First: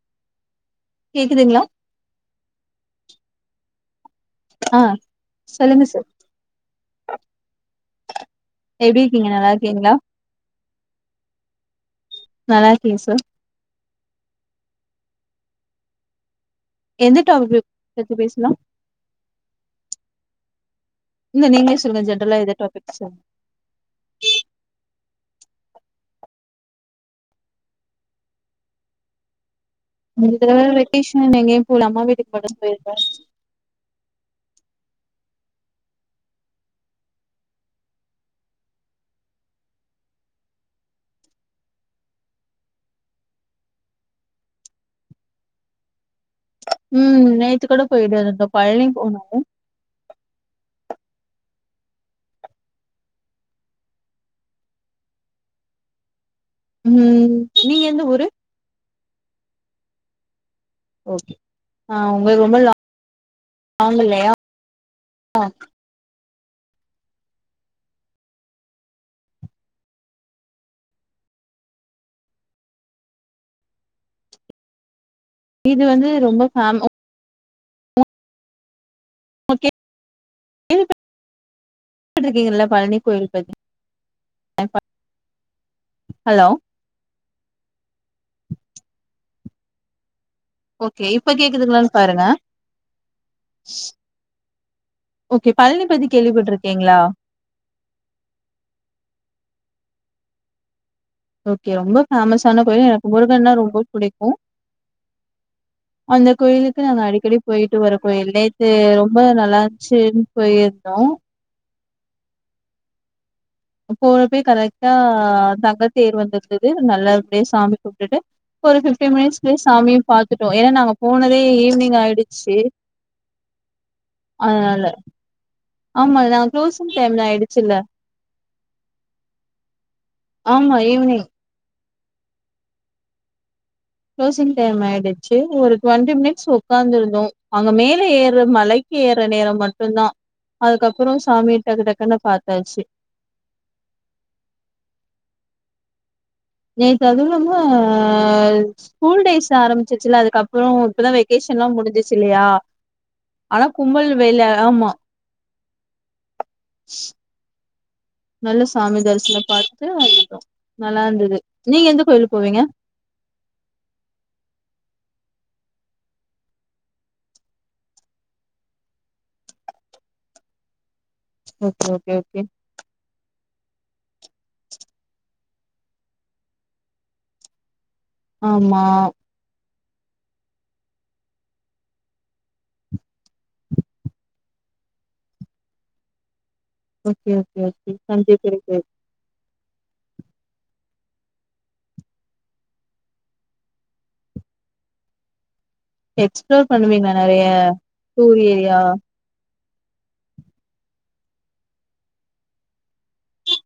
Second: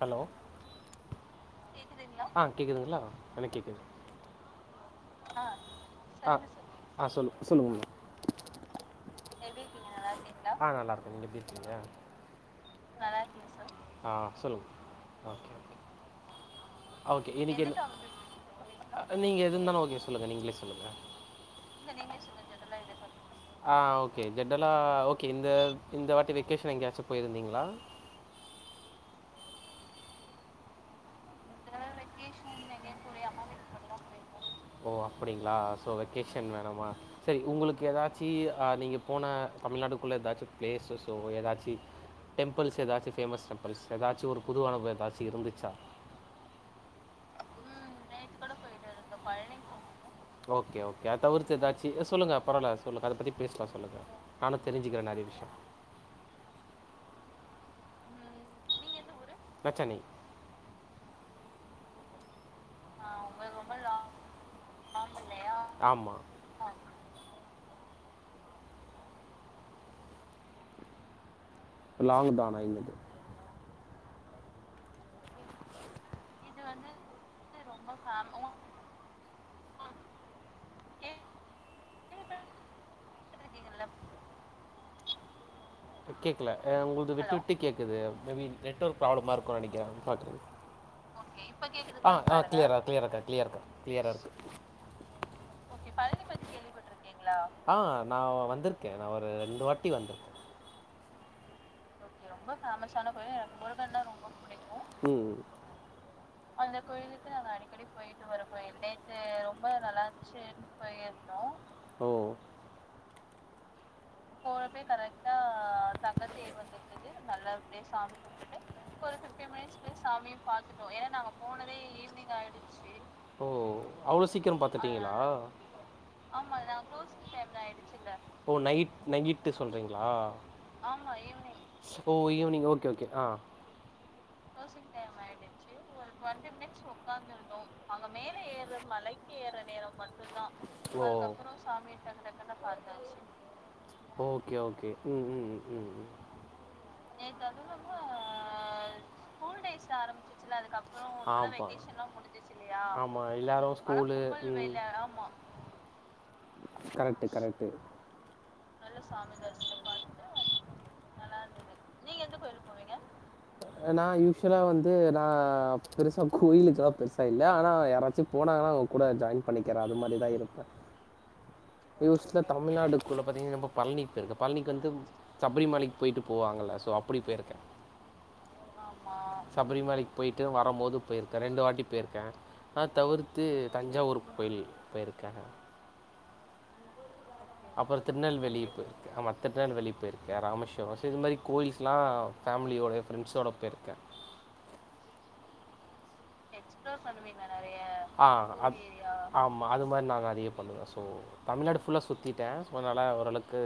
Hello கேக்குதுங்களா ஆ கேக்குதுங்களா எனக் கேக்குது ஆ சொல்லுங்க சார் ஆ ஆ சொல்லு சொல்லுகமு எப்டி இருக்கீங்க நல்லா இருக்கீங்களா ஆ நல்லாருக்கே நீங்க எப்டி இருக்கீங்க நல்லாகே சே ஆ சொல்லு ஆ கே எந்த ஓகே இன்னைக்கு டாபிக் பத்தி பேசலா நீங்க எதுன்னாலு ஓகே சொல்லுங்க நீங்ளே சொல்லுங்க இல்ல நீங்ளே சொல்லுங்க ஜென்ரலா எதா டாப்பிக்ஸ்ஸு ஆ ஓகே ஜென்ரலா ஓகே இந்த இந்த வாட்டி வெக்கேஷன் எங்யாச்சு போயிருந்தீங்ளா இந்த தடவ வெக்கேஷன் நா எங்கயு போல அம்மா வீட்டுக் மட்டு போய்ருக்கா ஓ அப்டிங்ளா சோ வெக்கேஷன் வேணாமா சேரி உங்களுக் எதாச்சி அ நீங்க போன தமிழ்நாடுக்குள்ள எதாச்சு ப்ளேஸஸு எதாச்சி டெம்பிள்ஸ் எதாச்சு ஃபேமஸ் டெம்பிள்ஸ் எதாச்சு ஒரு புது அனுபவோ எதாச்சு இருந்துச்சா ம் நேத்து கூட போய்ட்டு வந்தே நாங்க பழனி [inaudible] ஓகே ஓகே அது தவிர்த்து எதாச்சு அ சொல்லுங்க பரவால்ல சொல்லுங்க அத பத்தி பேஸ்லா சொல்லுங்க நானு தெரிஞ்சுக்கிற நெறைய விஷ்யோ ம் நீங்க எந்த ஊரு நா சென்னை ஓகே ஆ உங்களுக்கு ரொம்ப லாங் இல்லையா அ ஆமா லாங் தா ஆனா எங்கள்க்கு இது வந்து ரொம்ப இது ஃபேம வந்து ரொம்ப சாம் [inaudible] ஓ கேள்விப்பட்ருக்கீங்கல்ல பழனி கோயில் பத் எல்லா அ ஹலோ கேக்கல அ உங்கள்து விட்டு விட்டு கேக்குது மேபி நெட்வொர்க் ப்ராப்ளமா இருக்கு நெனைக்கிற பாத்துக்கோங் ஓகே இப்ப கேக்குதுங்களான்னு ஆ பாருங்க ஆ க்ளியரா க்ளியர் அக்கா க்ளியர்க்கா க்ளியரா இருக்கு ஓகே பழனி பத்தி கேள்விப்பட்ருக்கீங்ளா ஆ நா வந்திர்க்கே நா ஒரு ரெண்டு வாட்டி வந்திர்க்கே ஓகே ரொம்ப ஃபேமஸான கோயிலு எனக்கு முருகன்னா ரொம்ப புடிக்கு ம் ம் அந்த கோயிலுக்கு நாங்க அடிக்கடி போய்ட்டு வர கோயில் நேத்து ரொம்ப நல்லார்ந்ச்சு போயிர்ந்தோ ஓ போறப்பயே கரெக்ட்டா தங்க தேர் வந்திர்ந்துது நல்லா அப்டியே சாமி கும்ட்டுட்டு ஒரு ஃபிஃப்டின் மினிட்ஸ்லயே சாமியு பாத்துட்டோ ஏனா நாங்க போனதே ஈவினி்ங் ஆய்டுச்சு ஓ அவ்ளோ சீக்கிரோ பாத்துட்டீங்களா ஆமா அதா க்ளோசிங் டைம் ஆய்டுச்சில்ல ஓ நைட் நைட்டு சொல்றீங்ளா ஆமா ஈவினிங் ஓ ஈவினிங் ஓகே ஓகே ஆ க்ளோசிங் டைம் ஆயிடுச்சு ஒரு டுவெண்ட்டி மினிட்ஸ் ஒக்காந்திருந்தோ அங்க மேல ஏர்ற மலைக்கு ஏர்ற நேரோ மட்டுந்தா ஓ அதுக்கப்றோ சாமிய டக்கு டக்குன்னு பாத்தாச்சு ஓகே ஓகே ம் ம் ம் ம் ம் நேத்து அது இல்லாம ஸ்கூல் டேஸ் ஆரம்மிச்சிர்ச்சில்ல அதுக்கப்றோ இப்பதா ஆமா. வெக்கேஷன்லா முடிஞ்சிர்ச் இல்லையா ஆமா ஆனா எல்லாரும் கும்பல் ஸ்கூலு வேல ஆமா கரெக்ட்டு கரெக்ட்டு நல்ல சாமி தரிசனோ பாத்துட்டு வந்துட்டோ நல்லார்ந்துது நீங்க எந்த கோயிலுக் போவீங்க நா யூஷுலா வந்து நா பெருசா கோயிலுக்கெல்லா பெருசா இல்ல ஆனா யாராச்சு போனாங்கனா கூட ஜாயின் பண்ணிக்கிறே அது மாதிர் தா இருப்ப ஓகே ஓகே டா ஓகே தமிழ்நாடுக்குள்ள பாத்தீங்கன்னா நம்ம பழனி போயிருக்கு பழனிக்கு வந்து சபரிமலைக்கு போயிட்டு போவாங்கல்ல ஸோ அப்டி போயிருக்கே ஆமா சபரிமலைக்கு போய்ட்டு வரும் போது போயிருக்கேன் ரெண்டு வாட்டி போயிருக்கேன் அத தவிர்த்து தஞ்சாவூர் கோயிலுக்கு போயிருக்கேங்க ஓகே ஓகே ஓகே தஞ்சை பெரிய கோவில் மற்றட்டு வெளிய போயிருக்கே ராமேஸ்வரம் இந்த மாதிரி கோவில்ல்ஸ்லாம் ஃபேமிலியோட ஃப்ரெண்ட்ஸ்ஸோடு போய்ருக்கேன் எக்ஸ்ப்ளோர் பண்ணுவீங்களா நெறைய பண்ணுவிங்கலா நெறையா ஒ டூர் ஓ ஏரியா அப்படியா ஆமாம் அது மாதிரி நாங்க அதைய பண்ணுவேன் ஸோ தமிழ்நாடு ஃபுல்ல சுத்திட்டேன் ஸோ அதனால ஓரளவுக்கு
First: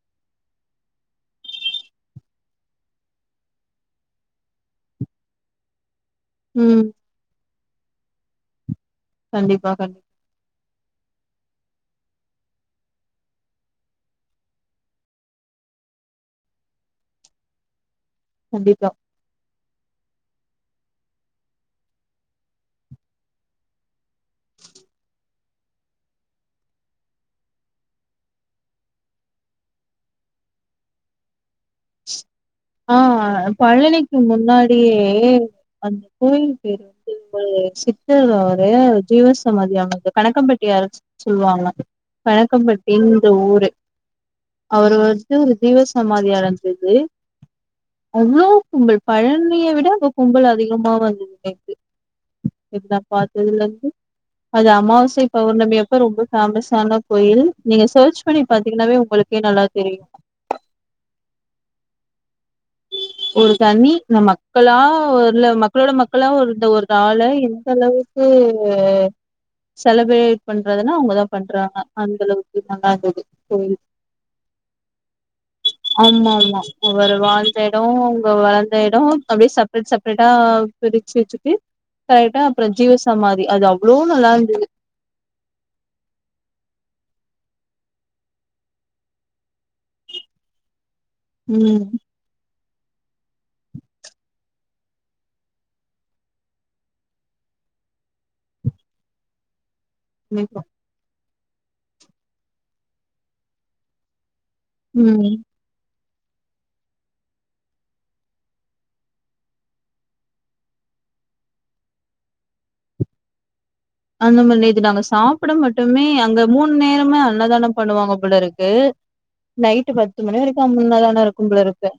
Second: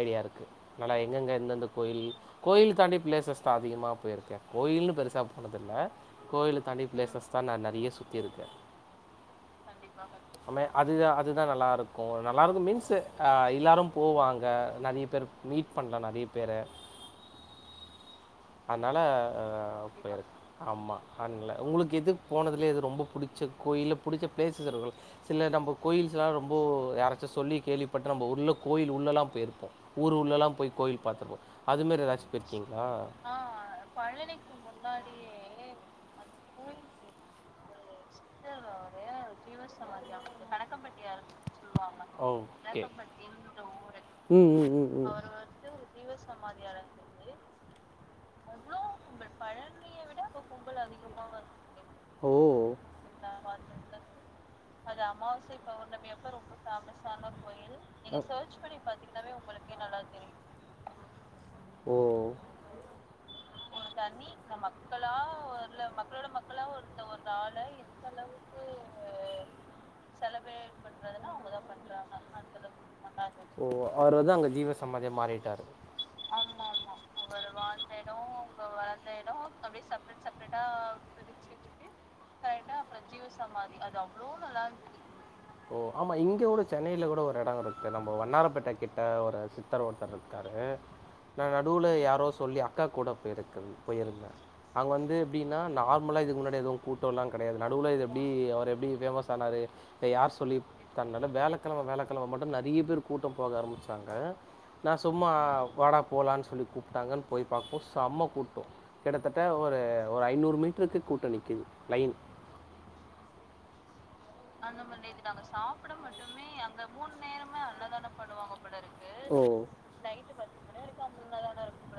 ஐடியா இருக்கு அதுனால எங்கெங்க எந்தெந்த கோயில் கோயில் தாண்டி பிளேசஸ் தான் அதிகமா போயிருக்கேன் கோயில்னு பெருசா போனது இல்ல கோயில் தாண்டி ம் பிளேசஸ் தான் நா நெறைய சுத்தியிருக்கேன் கண்டிப்பா கண்டிப்பா ஆம அதுதா அதுதா நல்லாருக்கும் நல்லாருக்கும் மீன்ஸ் எல்லாரும் போவாங்க நிறைய பேர் மீட் பண்ணலாம் நெறைய பேரை கண்டிப்பா அதனால இருக்கு ஆமா [unintelligible] உங்களுக்கு எதுக்கு போனதுலயேது ரொம்ப புடிச்ச கோயில் புடிச்ச பிளேசஸ் இருக்கு சில நம்ம கோயில்ஸ் எல்லாம் ரொம்ப யாராச்சும் சொல்லி கேள்விப்பட்டு நம்ம உள்ள கோயில் உள்ளல்லாம் போயிருப்போம் ஊர் உள்ளல்லாம் போய் கோயில் பாத்துருப்போம் அது மாறி எதாச்சி போயிருக்கிங்களா ஆ பழனிக்கு முன்னாடியே அந்த கோயில் பேரு வந்து ச ஒரு ஜீவ சமாதி கணக்கம்பட்டியாருன்னு சொல்லுவாங்க ஓகே. கணக்கம்பட்டின்ற ஊரு ம், ம், ம், அவரு ம். வந்து ஒரு ஜீவசமாதி அடைஞ்சது அவ்ளோ கும்பல் பழனிய விட அங்க கும்பல் அதிகமா வந்தது ஓ! எனக்குதான் பார்த்ததுலக்கு அது அமாவாசை பௌர்ணமிப்ப ரொம்ப ஃபேமஸான கோயில் நீங்க சர்ச் பண்ணி பாத்தீங்கன்னாவே உங்களுக்கே நல்லா தெரியும் ஓ ஒரு தனி ந மக்களா இல்ல மக்களோட மக்களா இருந்த ஒரு ஆளை இந்த அளவு க்கு செலப்ரேட் பண்றதுன்னா அவங்கதான் பண்றாங்க அந்த அளவுக்கு நல்லா இருந்தது ஓ! அவரு வந்து அங்க ஜீவ சமாதியா மாறிட்டார் ஆமா ஆமா ஒருவா இடம் அவங்க வளந்த இடம் அப்படியே செப்பரேட் செப்ரேட்டா பிரிச்சு வச்சுட்டு கரெக்டா அப்புறம் ஜீவசமாதி அது அவ்ளோ நல்லா இருந்தது ஓ ஆமாம் இங்கே சென்னைல கூட ஒரு இடம் இருக்கு நம்ம வண்ணாரபேட்டை கிட்ட ஒரு சித்தர் ஒருத்தர் இருக்காரு நா நடுவுல ம் யாரோ சொல்லி அக்கா கூட போயிருக்கு போயிருந்தேன் அங்க வந்து எப்படின்னா நார்மலா இதுக்கு முன்னாடி எதுவும் கூட்டம் எல்லாம் கிடையாது நடுவுல இது எப்படி அவர் எப்படி ஃபேமஸ் ஆனாரு இது யார் சொல்லி நினைக்கிறோம். தன்னால வியாழக்கிழமை வியாழக்கிழமை மட்டும் நிறைய பேர் கூட்டம் போக ஆரம்பிச்சாங்க நான் சும்மா ம் வாடா போலான்னு சொல்லி கூப்பிட்டாங்கன்னு போய் பாக்குறப்ப செம்மா கூட்டம் கிட்டத்தட்ட ஒரு ஒரு ஐநூறு மீட்டருக்கு கூட்ட நிக்குது லைன் அந்த மாதிரி இது நாங்க சாப்பிட மட்டுமே அங்க மூணு நேரமே அன்னதானம் பண்ணுவாங்க போலருக்கு ஓ நைட் பத்து மணி வரைக்கும் அன்ன தான இருக்கும் போலருக்கு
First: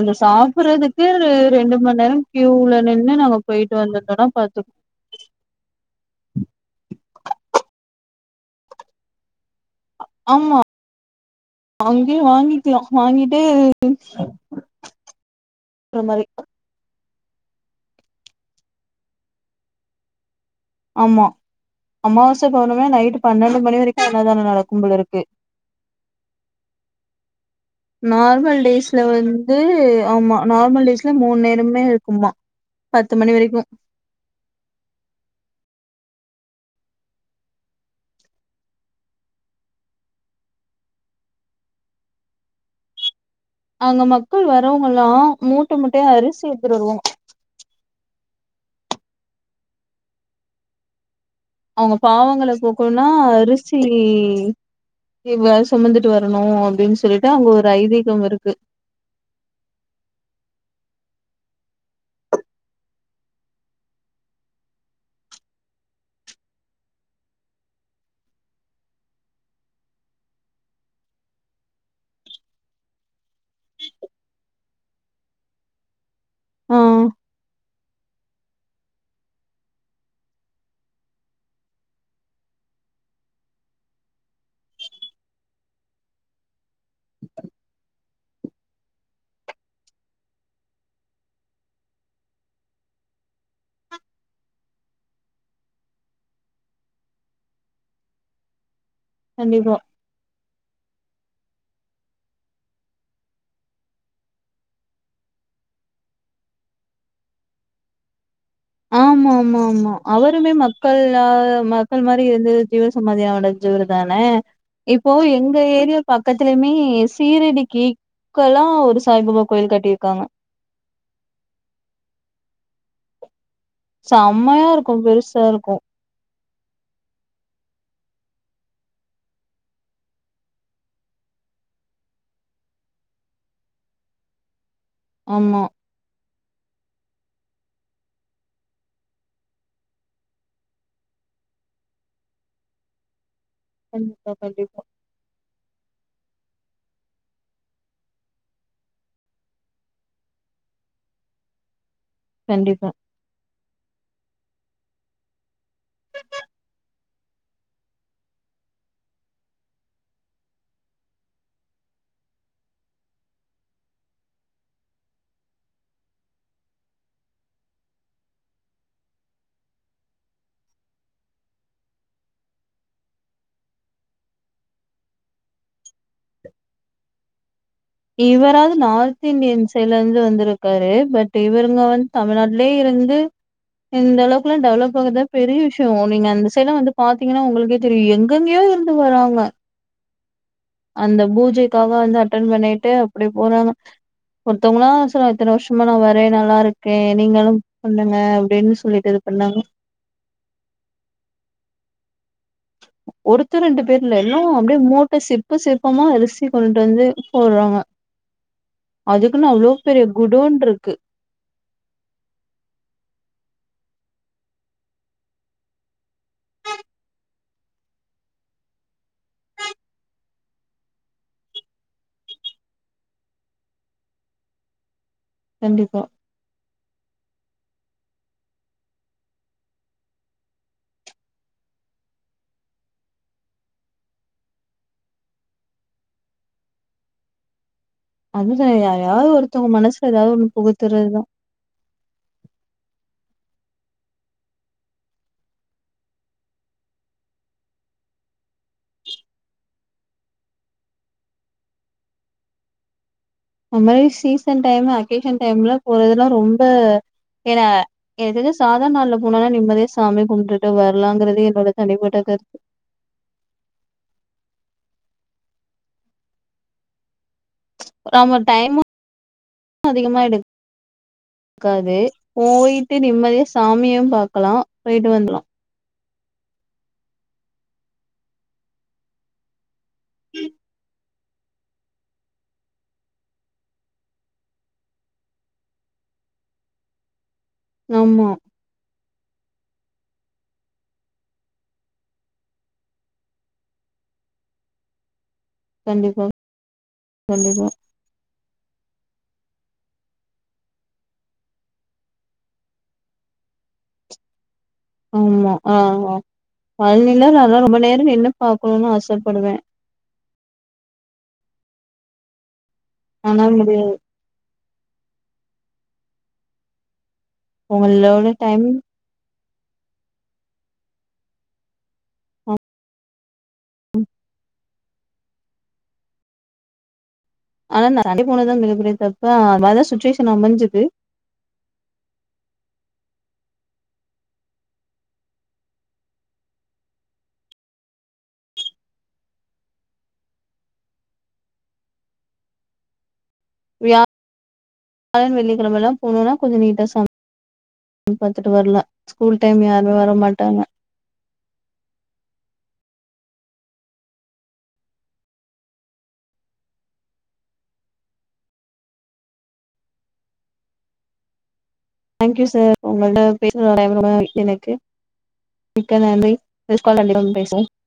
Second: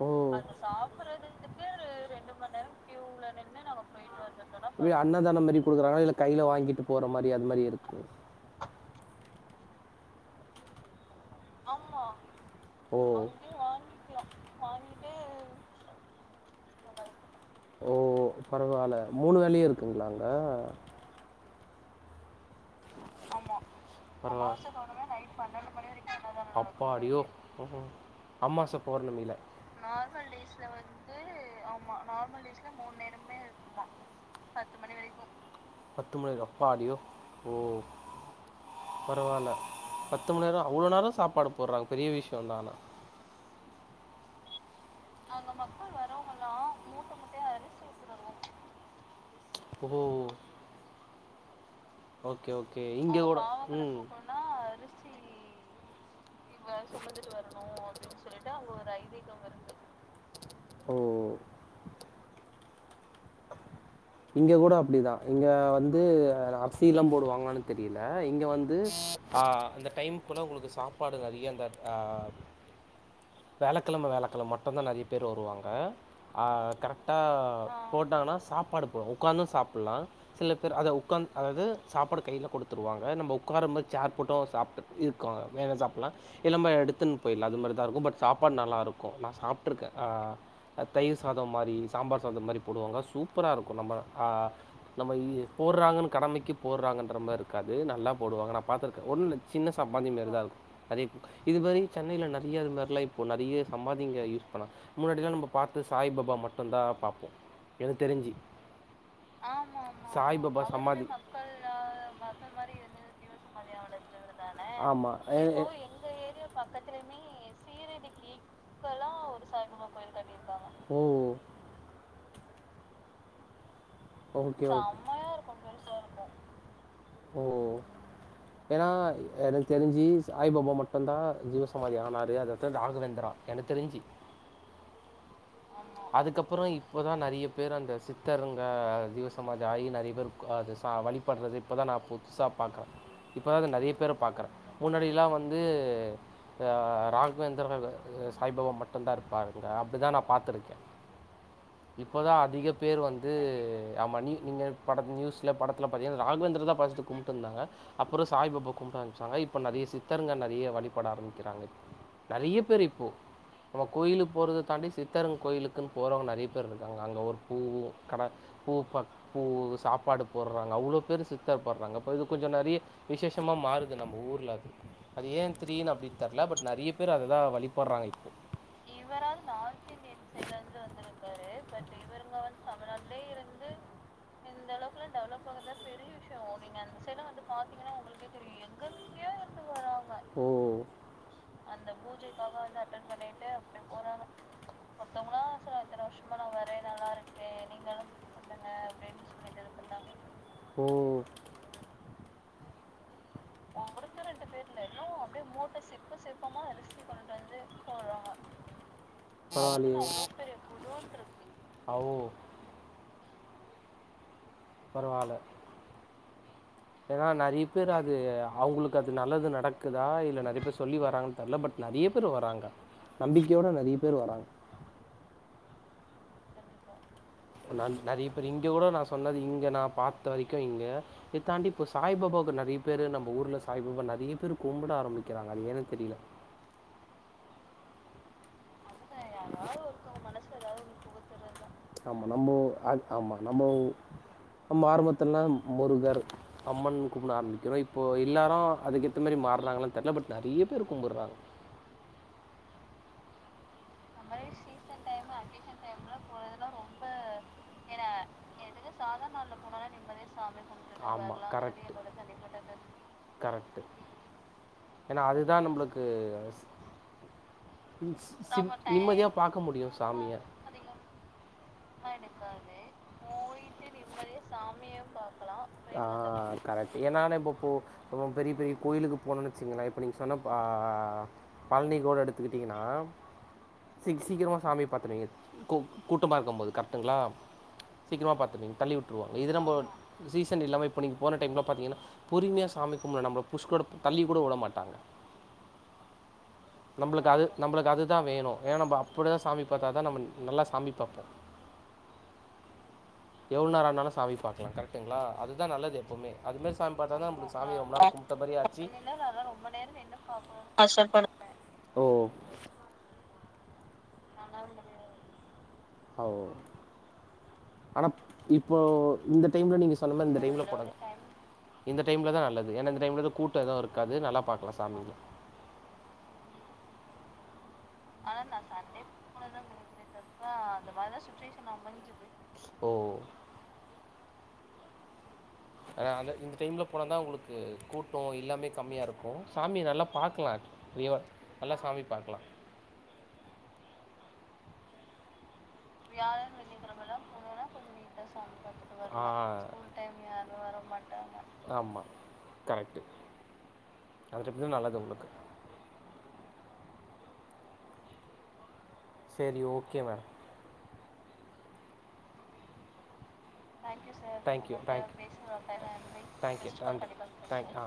ஓ! சாப்புறதுக்கு ரெண்டு மண் நேரோ கியூல நின்னு நாங்க போய்ட்டு வந்து படோ பாத்து இ அன்னதானம் மாரி குடுக்குறாங்களா இல்ல கையில வாங்கிட்டு போற மாரி அது மாரி இருக்கு ஆமா அங்கே வாங்கிக்கலா ஓ! வாங்கிட்டு அப்றோ மாரி ஓ பரவால மூணு வேலையு இருக்குங்களா அங்க ஆமா அம்மாவாச பௌர்ணமா நைட்டு பன்னண்டு மணி வரைக்கூ அன்னதானோ பரவா நடக்கும் போல இருக்கு அப்பாடியோ! ம். நார்மல் அமாவாசை டேஸ்ல பௌர்ணமில வந்து ஆமா நார்மல் டேஸ்ல மூண் நேரமே இருக்குமா பத்து மணி வரைக்கூ பத்து மணிக்கா எப்பாடி ஓ பரவால்ல பத்து மண் நேரோ அவ்ளோ நேரோ சாப்பாடு போட்றாங் பெரிய விஷ்யோந்தா ஆனா அங்க மக்கள் வரவங்கலா மூட்ட மூட்டையா அரிசி எத்துட்டு வருவாங்க புதூ அவங்க பாவங்கள ஓகே போக்கோனா இங்க கூட அரிசி ம் இவ சுமந்துட்டு வரணு அப்டின்னு சொல்லி தா அங்க ஒரு ஐதீகம் இருக்கு [inaudible] ஓ இங்க கூட அப்டிதா இங்க வந்து வேற அர்சியெலா போடுவாங்காளானு தெரியல இங்க வந்து ஆ அந்த டைம்க்குள்ள உங்களுக்கு சாப்பாடு நறைய அந்தட் ஆ வேழக்கெழம வேழக்கெழம் மட்டு தா நறைய பேர் வருவாங்க ஆ கரெக்டா போட்டாங்கன்னா சாப்பாடு போ உக்காந்தூ சாப்புல்லா சில பேர் அத உக்காந் அதாவ்து சாப்பாடு கையில கொடுத்துருவாங்க நம்ப உக்காரம்போ சேர் போட்டோ சாப்ட்டு இக்காங்க வேன சாப்புலா இல் நம்ம எடுத்துன் போயிட்லா அது மாரிதா இருக்கும் பட் சாப்பாட் நல்லாருக்கூ நா சாப்ட்ருக்கே ஆ அ தயிர் சாதோ மாரி சாம்பார் சாதோ மாரி போடுவாங்க சூப்பரா இருக்கும் நம்ம ஆ நம்ம இ போட்றாங்கனு கடமைக்கு போட்றாங்கன்ற மாருக்காது நல்லா போடுவாங்க நா பாத்துருக்க ஒன்னு சின்ன கண்டிப்பா சம்பாதி மாரி தா இருக்கூ நறைய இது மாரி சென்னைல நறைய இது மாரிலா இப்ப நறைய சம்பாதிங்க யூஸ் பண்ணா முன்னாடில்லா நம்ம பாத்து சாய்பாபா மட்டுந்தா பாப்போ என தெரிஞ்சு ஆமா ஆமா ஆமா அவருமே சாய்பாபா சமாதி மக்கள்ல மக்கள் மாரி இருந்து ஜிவ சமாதா அடஞ்சவரு தான இப்போ ஆமாம் எங்க ஏரியா பக்கத்துலயுமே சீரடிக் ஈக் வலா ஒரு சாய்பாபா கோயில் கட்டியிருக்காங்க ஓ ஓகே செம்மையா இருக்கோ பெருசா இருக்கோ ஓ ஓ ஏனா எனக்கு தெரிஞ்சு சாய்ப்பா மட்டந்தா ஜீவசமாதி ஆனாரு அததா தாகவேந்துரா என தெரிஞ்சு ஆமா அதுக்கப்பறோ இப்பதா நறைய பேர் அந்த சித்தருங்க ஜீவசமாதி ஆயி நறைய பேர்க் அது சா வழி பண்றது இப்பதா நா புதுசா பாக்றே இப்ப தா இந்த நிறைய பேர கண்டிப்பா, பாக்கறே கண்டிப்பா, முன்னாடில்லா வந் து அ ராகவேந்துர பவ இ சாய்பவா மட்டுந்தா இருப்பாருங்க அப்டிதா நா பாத் துருக்கே இப்பதா அதிக கண்டிப்பா. பேர் வந் அது ஆமா நீ நீங்க பட நியூஸ்ல படத்துல பாத்தீங்கனா ராகவேந்திர தா ஃபஸ்ட்டு கும்ட்டு இருந்தாங்க அப்புற சாய் பாபா கும்ட ஆரம்பிச்சாங்க இப்ப நறைய சித்தர்ங்க நறைய வழிபட ஆரம்பிக்கிறாங்க நெறைய பேர் இப்போ நம்ம கோயிலுக் போறத தாண்டி சித் தரங் கோயிலுக்குன் போறவங்க நறைய பேர் இருக்காங்க அங்கே ஒரு பூவு கட பூ ப பூவு சாப்பாடு போட்றாங்க அவ்ளோ பேர் சித்தர் போட்றாங்க அப்போ இது கொஞ்ச நறைய விசேஷமா மாறுது நம்ம ஊர்ல அது அது ஏன் திரீன் அப்டி தெர்ல பட் நெறைய பேர் அததா வழி இவராது நார்த் இந்தியன் சைட்ல இருந்து வந்திருக்காரு பட் இவுங்க வந்து தமிழ்நாட்லே இருந்து இந்த அளவுக்குல்லா டெவலப் ஆகுறதா பெரிய விஷ்யோ நீங்க அந்த சைட்ல வந்து பார்த்தீங்கன்னா உங்களுக்கே தெரியு எங்க எங்கெங்யோ இருந்து வராங்க ஓ அந்த பூஜைக்காக வந்து அட்டன் பண்ணிட்டு அப்டி போறாங்க ஒருத்தவுங்களா சொல்ல இத்தன வருஷமா நா வரே நல்லா இருக்கே நீங்களு பண்ணுங்க அப்டின் சொல்லிட்டு இது பண்ணாங்க ஓ ஒருத்தர் ரெண்டு பேர் இல்ல எல்லா அப்டியே மூட்ட சிப்ப சிற்பமா அரிசி கொண்டு வந்து போட்றாங்க அதுக்குன்னு அவ்ளோ பெரிய குடோன் இருக்கு ஆவோ பரவால ஏன்னா நெறைய பேரு அது அவுங்களுக்கு அது நல்லது நடக்குதா இல்ல நறைய பேர் சொல்லி வராங்க தெர்ல பட் நெறைய பேர் வராங்க நம்பிக்கையோட நெறைய பேர் வராங்க கண்டிப்பா நெறைய பேர் இங்க கூட நா சொன்னது இங்க நா பார்த்த வரைக்கு இங்க இதத்தாண்டி இப்போ சாய் பாபாக்கு நறைய பேரு நம்ம ஊர்ல சாய்பாபா நறையே பேரு கும்பிட ஆரம்பிக்கிறாங்க அது ஏன்னு தெரில அதுதா யார்யாது ஒருத்தவுங்க மனசுல ஏதாவது ஒண்ணு புகுத்தறதுதா ஆமா நம்போ அ ஆமா நம்போ நம்ம ஆரம்பத்துல்லா முருகர் அம்மன் கும்புட ஆரம்பிக்கிறோ இப்போ எல்லாரு அதுக்கேத்த மாரி மார்றாங்ளான் தெர்ல பட் நெறைய பேர் கும்புறாங்க அம் மாரி சீசன் டைம் அகேஷன் டைம்ல போறதெல்லா ரொம்ப [unintelligible] சாதார்ண் நாள்லப் போனனா நிம்மதியா சாமி கும்டுட்டு ஆமா, வர்லாங்கிறது என்னோடத் தனிப்பட்டது கரக்ட்டு எனா அதுதா நம்ளுக்கு அச் டிவின்ஸ் ஆமா சிம் டைமு நிம்மதியாப் பாக்க முடியு சாமிய காதே போயிட்டு நிம்மதியா சாமியும் பாக்கலா போயிட்டு வந்துலா ஆ கரெக்ட் எனான இப்போ போ போம் பெரியப் பெரியக் கோயிலுகு போனுனோனு வெச்சிகங்களே இப்ப நீங் சொன்னப்பா பழ்னி கோட எடுத்துகிட்டிங்கினாம் சிக் சீக்கிரமா சாமியப் பாத்துருவீங்க கூ கூட்டமா இருக்கம்போது கர்ட்டுங்ளா ஆமா சீக்கிரமா பாத்துருவிங் தள்ளி வுட்டுருவாங் இது நம்போட் சீசன் இல்லாம இப்ப நீங்க போன டைம்லாம் பாத்தீங்கினா பொறும்யா சாமி கும்லா நம்பள புஷ் கூடத் தள்ளி கூட வுட மாட்டாங்க கண்டிப்பா நம்பளுக்கு அது கண்டிப்பா நம்மளுக்கு அதுதா வேணு ஏன்னா நம்ப அப்படிதா சாமி பாத்தா தா நம்ம நல்லா சாமி பாப்போ எவ்ல்ன் நேர ஆனாலு சாமி பாக்கலா கர டெங்ளா ஆமா அதுதா ஆ நல்லது ஆ எப்போமே அதுமேர் சாம் பாத்தாதா பழனில நம்ளுக்கு நாலா ரொம்ப சாமிய ரொம் நேரோ நின்னு கும்ட்ட மாரி ஆச்சி பாக்கணுனு ஆசப்படுவே ஆ சொல்ப் படு ஓ ஆனாலும் முடியாது அவு ஆனாப் உங்களோட டைம் இப்போ இந்த டைம்ல நீங்க சொன்ன மார் இந்த டைம்ல போட்டா தா இந்த டைம்ல தா நல்லது ஏன்னா இந்த டைம்ல த கூட் ட்ட எதுவு இருக்காது நல்லாப் பாக்லா சாமியே ஆனா நா சண்டே போனதுதா மிகப் பெரியத் தப்பு அத்மார்தா சுச்சுவேஷன் அமஞ்சது அதலா சுற்றேஷ் ஒ ஆன அந்த இந்த டைம்ல போன தா உங்களுக்கு கூட்டோ எல்லாமே கம்மியா இருக்கு சாமிய நல்லா பாக்கலா நீ வா நல்லா சாமி பாக்கலா வியாளன் வெள்ளிக்கிழமல்லா போனோனா வியாழன் கொஞ்சோ நீட்டா சாமி வெள்ளிகெழமலாம் போனோனா கொஞ் [inaudible] பாத்துட்டு வரலா டைம் ஸ்கூல் யாருமே வர டைம் யாரு மாட்டாங்க வர மாட்டாங்க ஆமா கரெக்டு அது [unintelligible] நல்லதா உனக்கு செரி ஓகே ம தேங்க்யூ சார் உங்ளோடப் [inaudible] [inaudible] எனக்கு மிக்க நன்றி தேங்க்யூ நெஸ்ட் கால் கண்டிப்பா பேசுவோ தேங்க் ஆ